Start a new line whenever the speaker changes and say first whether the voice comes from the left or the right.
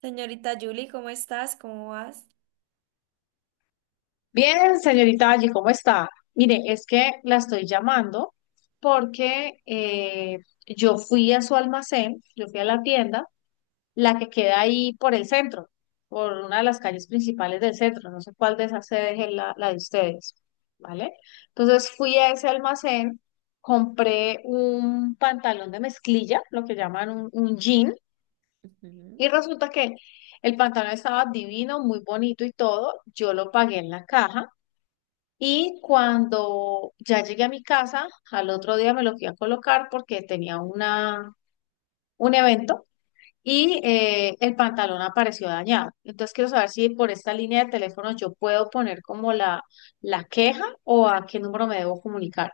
right: Señorita Julie, ¿cómo estás? ¿Cómo vas?
left: Bien, señorita Allí, ¿cómo está? Mire, es que la estoy llamando porque yo fui a su almacén, yo fui a la tienda, la que queda ahí por el centro, por una de las calles principales del centro, no sé cuál de esas sedes es la de ustedes, ¿vale? Entonces fui a ese almacén, compré un pantalón de mezclilla, lo que llaman un jean, y resulta que el pantalón estaba divino, muy bonito y todo, yo lo pagué en la caja. Y cuando ya llegué a mi casa, al otro día me lo fui a colocar porque tenía una, un evento y el pantalón apareció dañado. Entonces quiero saber si por esta línea de teléfono yo puedo poner como la queja o a qué número me debo comunicar.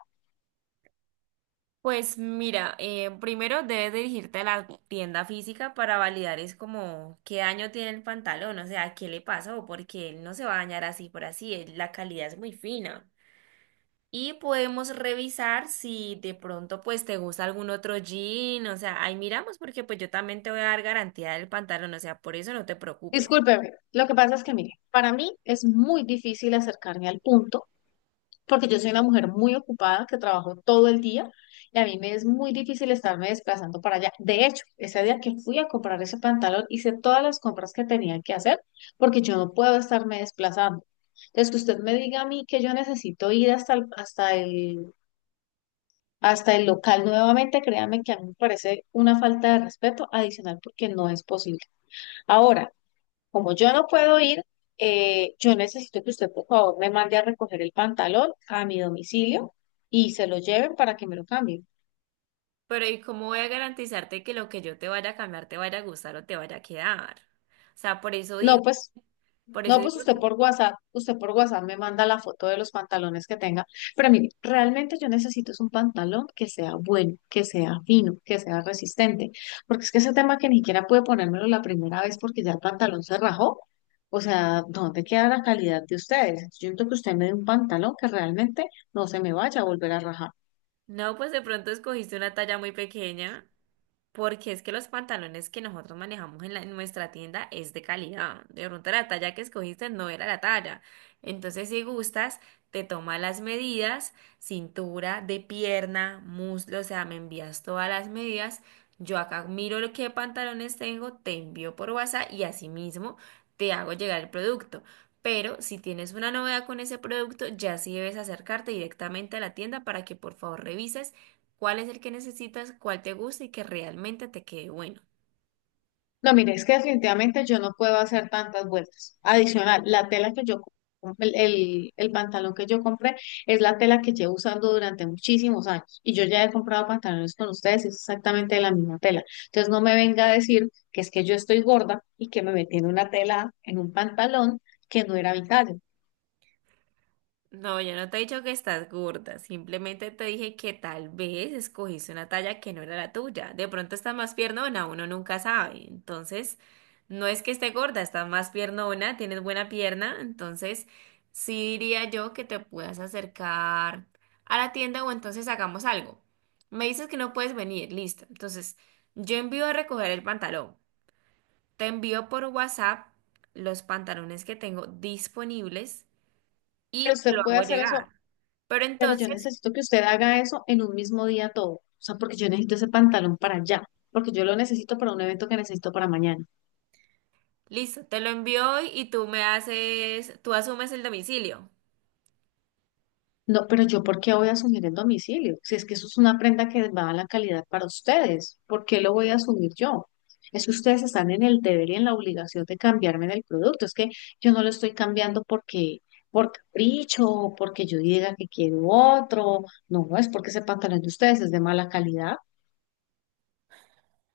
right: Pues mira, primero debes dirigirte a la tienda física para validar es como qué daño tiene el pantalón, o sea, qué le pasó, porque él no se va a dañar así por así, él- la calidad es muy fina. Y podemos revisar si de pronto pues te gusta algún otro jean, o sea, ahí miramos porque pues yo también te voy a dar garantía del pantalón, o sea, por eso no te preocupes.
left: Discúlpeme, lo que pasa es que, mire, para mí es muy difícil acercarme al punto porque yo soy una mujer muy ocupada que trabajo todo el día y a mí me es muy difícil estarme desplazando para allá. De hecho, ese día que fui a comprar ese pantalón, hice todas las compras que tenía que hacer porque yo no puedo estarme desplazando. Entonces, que usted me diga a mí que yo necesito ir hasta el local nuevamente, créame que a mí me parece una falta de respeto adicional porque no es posible. Ahora, como yo no puedo ir, yo necesito que usted, por favor, me mande a recoger el pantalón a mi domicilio y se lo lleven para que me lo cambien.
right: Pero ¿y cómo voy a garantizarte que lo que yo te vaya a cambiar te vaya a gustar o te vaya a quedar? O sea, por eso.
left: No, pues.
right: Por eso
left: No, pues
right: digo que
left: usted por WhatsApp me manda la foto de los pantalones que tenga. Pero mire, realmente yo necesito es un pantalón que sea bueno, que sea fino, que sea resistente. Porque es que ese tema que ni siquiera pude ponérmelo la primera vez porque ya el pantalón se rajó. O sea, ¿dónde queda la calidad de ustedes? Yo siento que usted me dé un pantalón que realmente no se me vaya a volver a rajar.
right: no, pues de pronto escogiste una talla muy pequeña, porque es que los pantalones que nosotros manejamos en, la- en nuestra tienda es de calidad. De pronto la talla que escogiste no era la talla. Entonces, si gustas, te toma las medidas, cintura, de pierna, muslo, o sea, me envías todas las medidas. Yo acá miro lo que pantalones tengo, te envío por WhatsApp y asimismo te hago llegar el producto. Pero si tienes una novedad con ese producto, ya sí debes acercarte directamente a la tienda para que por favor revises cuál es el que necesitas, cuál te gusta y que realmente te quede bueno.
left: No, mire, es que definitivamente yo no puedo hacer tantas vueltas. Adicional, la tela que yo, el pantalón que yo compré es la tela que llevo usando durante muchísimos años. Y yo ya he comprado pantalones con ustedes, y es exactamente de la misma tela. Entonces no me venga a decir que es que yo estoy gorda y que me metí en una tela, en un pantalón que no era mi talla.
right: No, yo no te he dicho que estás gorda, simplemente te dije que tal vez escogiste una talla que no era la tuya. De pronto estás más piernona, uno nunca sabe. Entonces, no es que esté gorda, estás más piernona, tienes buena pierna, entonces sí diría yo que te puedas acercar a la tienda o entonces hagamos algo. Me dices que no puedes venir, listo. Entonces, yo envío a recoger el pantalón. Te envío por WhatsApp los pantalones que tengo disponibles
left: Pero
right: y te lo
left: usted puede
right: hago
left: hacer eso,
right: llegar. Pero
left: pero yo
right: entonces,
left: necesito que usted haga eso en un mismo día todo. O sea, porque yo necesito ese pantalón para allá, porque yo lo necesito para un evento que necesito para mañana.
right: listo, te lo envío hoy y tú me haces, tú asumes el domicilio.
left: No, pero yo, ¿por qué voy a asumir el domicilio? Si es que eso es una prenda que va a la calidad para ustedes, ¿por qué lo voy a asumir yo? Es que ustedes están en el deber y en la obligación de cambiarme del producto. Es que yo no lo estoy cambiando porque, por capricho, o porque yo diga que quiero otro. No, no es porque ese pantalón de ustedes es de mala calidad.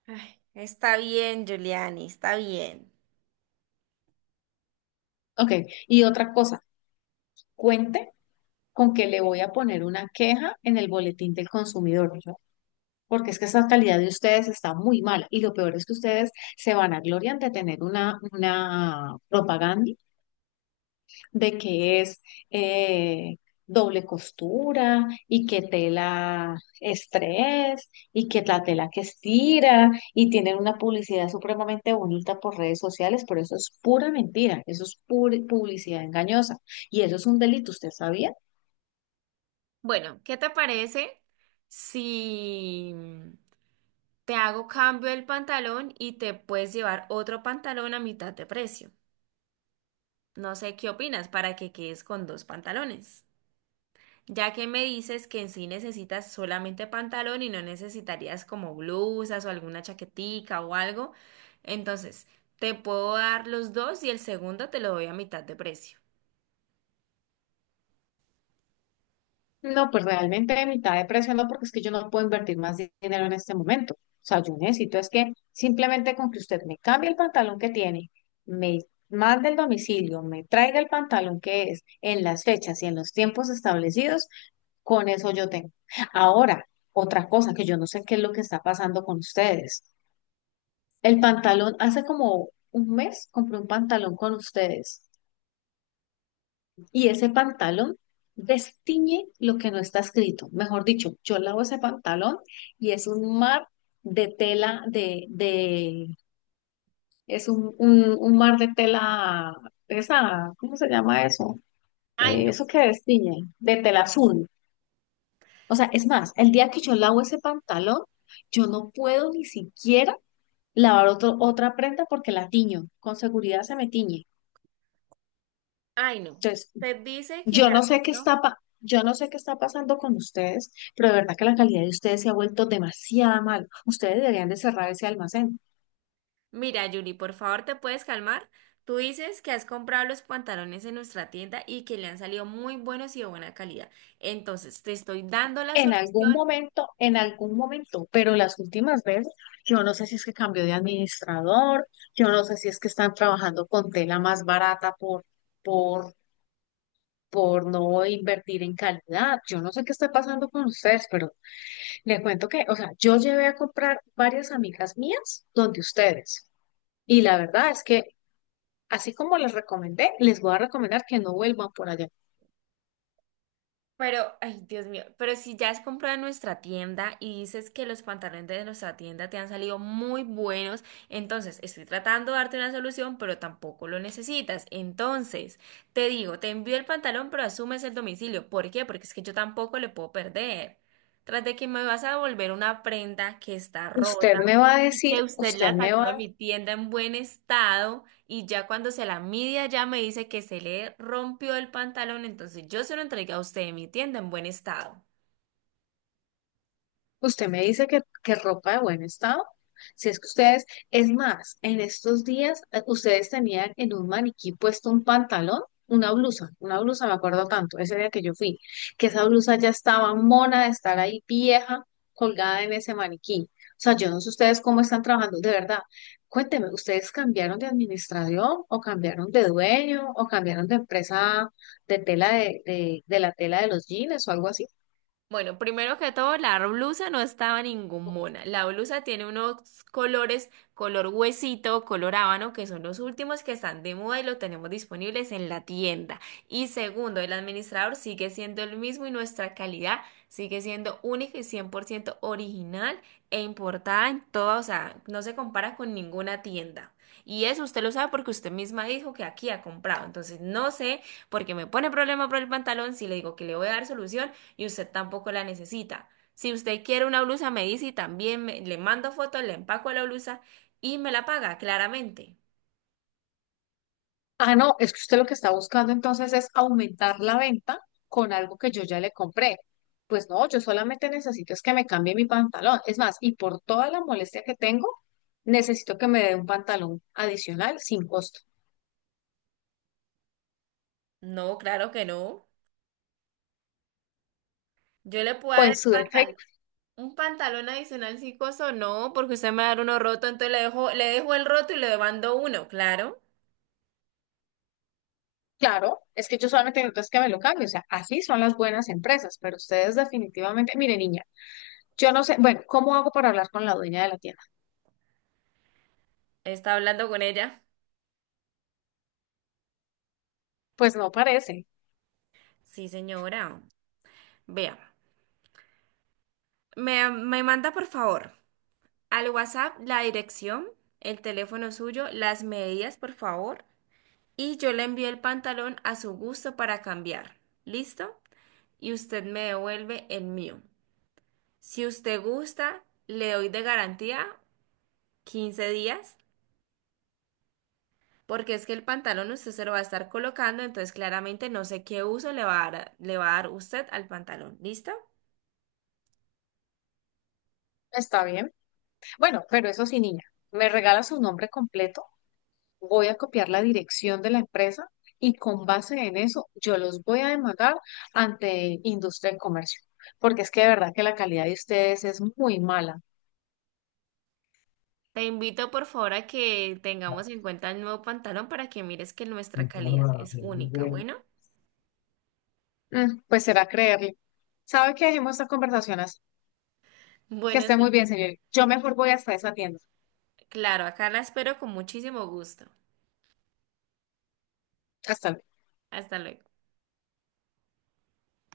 right: Ay, está bien, Giuliani, está bien.
left: Ok, y otra cosa, cuente con que le voy a poner una queja en el boletín del consumidor, porque es que esta calidad de ustedes está muy mala y lo peor es que ustedes se vanaglorian de tener una propaganda de que es eh, doble costura y que tela estrés y que la tela que estira y tienen una publicidad supremamente bonita por redes sociales, pero eso es pura mentira, eso es pura publicidad engañosa y eso es un delito, ¿usted sabía?
right: Bueno, ¿qué te parece si te hago cambio el pantalón y te puedes llevar otro pantalón a mitad de precio? No sé qué opinas para que quedes con dos pantalones. Ya que me dices que en sí necesitas solamente pantalón y no necesitarías como blusas o alguna chaquetica o algo, entonces te puedo dar los dos y el segundo te lo doy a mitad de precio.
left: No, pues realmente de mitad de precio no, porque es que yo no puedo invertir más dinero en este momento. O sea, yo necesito es que simplemente con que usted me cambie el pantalón que tiene, me mande el domicilio, me traiga el pantalón que es en las fechas y en los tiempos establecidos, con eso yo tengo. Ahora, otra cosa que yo no sé qué es lo que está pasando con ustedes. El pantalón, hace como un mes compré un pantalón con ustedes y ese pantalón destiñe lo que no está escrito. Mejor dicho, yo lavo ese pantalón y es un mar de tela, es un mar de tela, esa, ¿cómo se llama eso?
right: Ay, no,
left: Eso que destiñe, de tela azul. O sea, es más, el día que yo lavo ese pantalón, yo no puedo ni siquiera lavar otro, otra prenda porque la tiño, con seguridad se me tiñe.
right: ay, no.
left: Entonces,
right: Te dice que
left: yo
right: ya.
left: no sé qué
right: ¿No?
left: está yo no sé qué está pasando con ustedes, pero de verdad que la calidad de ustedes se ha vuelto demasiado mal. Ustedes deberían de cerrar ese almacén.
right: Mira, Yuri, por favor, ¿te puedes calmar? Tú dices que has comprado los pantalones en nuestra tienda y que le han salido muy buenos y de buena calidad. Entonces, te estoy dando la solución.
left: En algún momento, pero las últimas veces, yo no sé si es que cambió de administrador, yo no sé si es que están trabajando con tela más barata por, por no invertir en calidad. Yo no sé qué está pasando con ustedes, pero les cuento que, o sea, yo llevé a comprar varias amigas mías donde ustedes. Y la verdad es que, así como les recomendé, les voy a recomendar que no vuelvan por allá.
right: Pero, ay, Dios mío, pero si ya has comprado en nuestra tienda y dices que los pantalones de nuestra tienda te han salido muy buenos, entonces estoy tratando de darte una solución, pero tampoco lo necesitas. Entonces, te digo, te envío el pantalón, pero asumes el domicilio. ¿Por qué? Porque es que yo tampoco le puedo perder. Tras de que me vas a devolver una prenda que está
left: Usted
right: rota
left: me va a
right: y
left: decir,
right: que usted
left: usted
right: la
left: me
right: sacó
left: va.
right: de mi tienda en buen estado y ya cuando se la mide ya me dice que se le rompió el pantalón, entonces yo se lo entregué a usted en mi tienda en buen estado.
left: Usted me dice que ropa de buen estado. Si es que ustedes, es más, en estos días ustedes tenían en un maniquí puesto un pantalón, una blusa, me acuerdo tanto, ese día que yo fui, que esa blusa ya estaba mona de estar ahí vieja, colgada en ese maniquí. O sea, yo no sé ustedes cómo están trabajando, de verdad. Cuénteme, ¿ustedes cambiaron de administración o cambiaron de dueño o cambiaron de empresa de tela de la tela de los jeans o algo así?
right: Bueno, primero que todo, la blusa no estaba ninguna. La blusa tiene unos colores, color huesito, color habano, que son los últimos que están de moda y los tenemos disponibles en la tienda. Y segundo, el administrador sigue siendo el mismo y nuestra calidad sigue siendo única y 100% original e importada en todo, o sea, no se compara con ninguna tienda. Y eso usted lo sabe porque usted misma dijo que aquí ha comprado. Entonces, no sé por qué me pone problema por el pantalón si le digo que le voy a dar solución y usted tampoco la necesita. Si usted quiere una blusa, me dice y también me- le mando fotos, le empaco la blusa y me la paga, claramente.
left: Ah, no, es que usted lo que está buscando entonces es aumentar la venta con algo que yo ya le compré. Pues no, yo solamente necesito es que me cambie mi pantalón. Es más, y por toda la molestia que tengo, necesito que me dé un pantalón adicional sin costo.
right: No, claro que no. Yo le puedo
left: O
right: dar
left: en
right: el
left: su
right: pantalón.
left: defecto,
right: Un pantalón adicional si coso, no, porque usted me va a dar uno roto, entonces le dejo el roto y le mando uno, claro.
left: claro, es que yo solamente necesito es que me lo cambie. O sea, así son las buenas empresas, pero ustedes definitivamente, mire niña, yo no sé, bueno, ¿cómo hago para hablar con la dueña de la tienda?
right: Está hablando con ella.
left: Pues no parece.
right: Sí, señora. Vea, me manda por favor al WhatsApp la dirección, el teléfono suyo, las medidas, por favor. Y yo le envío el pantalón a su gusto para cambiar. ¿Listo? Y usted me devuelve el mío. Si usted gusta, le doy de garantía 15 días, porque es que el pantalón usted se lo va a estar colocando, entonces claramente no sé qué uso le va a dar, le va a dar usted al pantalón. ¿Listo?
left: Está bien. Bueno, pero eso sí, niña, ¿me regala su nombre completo? Voy a copiar la dirección de la empresa y con base en eso yo los voy a demandar ante industria y comercio, porque es que de verdad que la calidad de ustedes es muy mala.
right: Te invito por favor a que tengamos en cuenta el nuevo pantalón para que mires que nuestra calidad es única. Bueno,
left: Mm, pues será creerle. ¿Sabe qué? Dejemos estas conversaciones. Que
right: bueno,
left: esté muy
right: sí.
left: bien, señor. Yo mejor voy hasta esa tienda.
right: Claro, acá la espero con muchísimo gusto.
left: Hasta luego.
right: Hasta luego.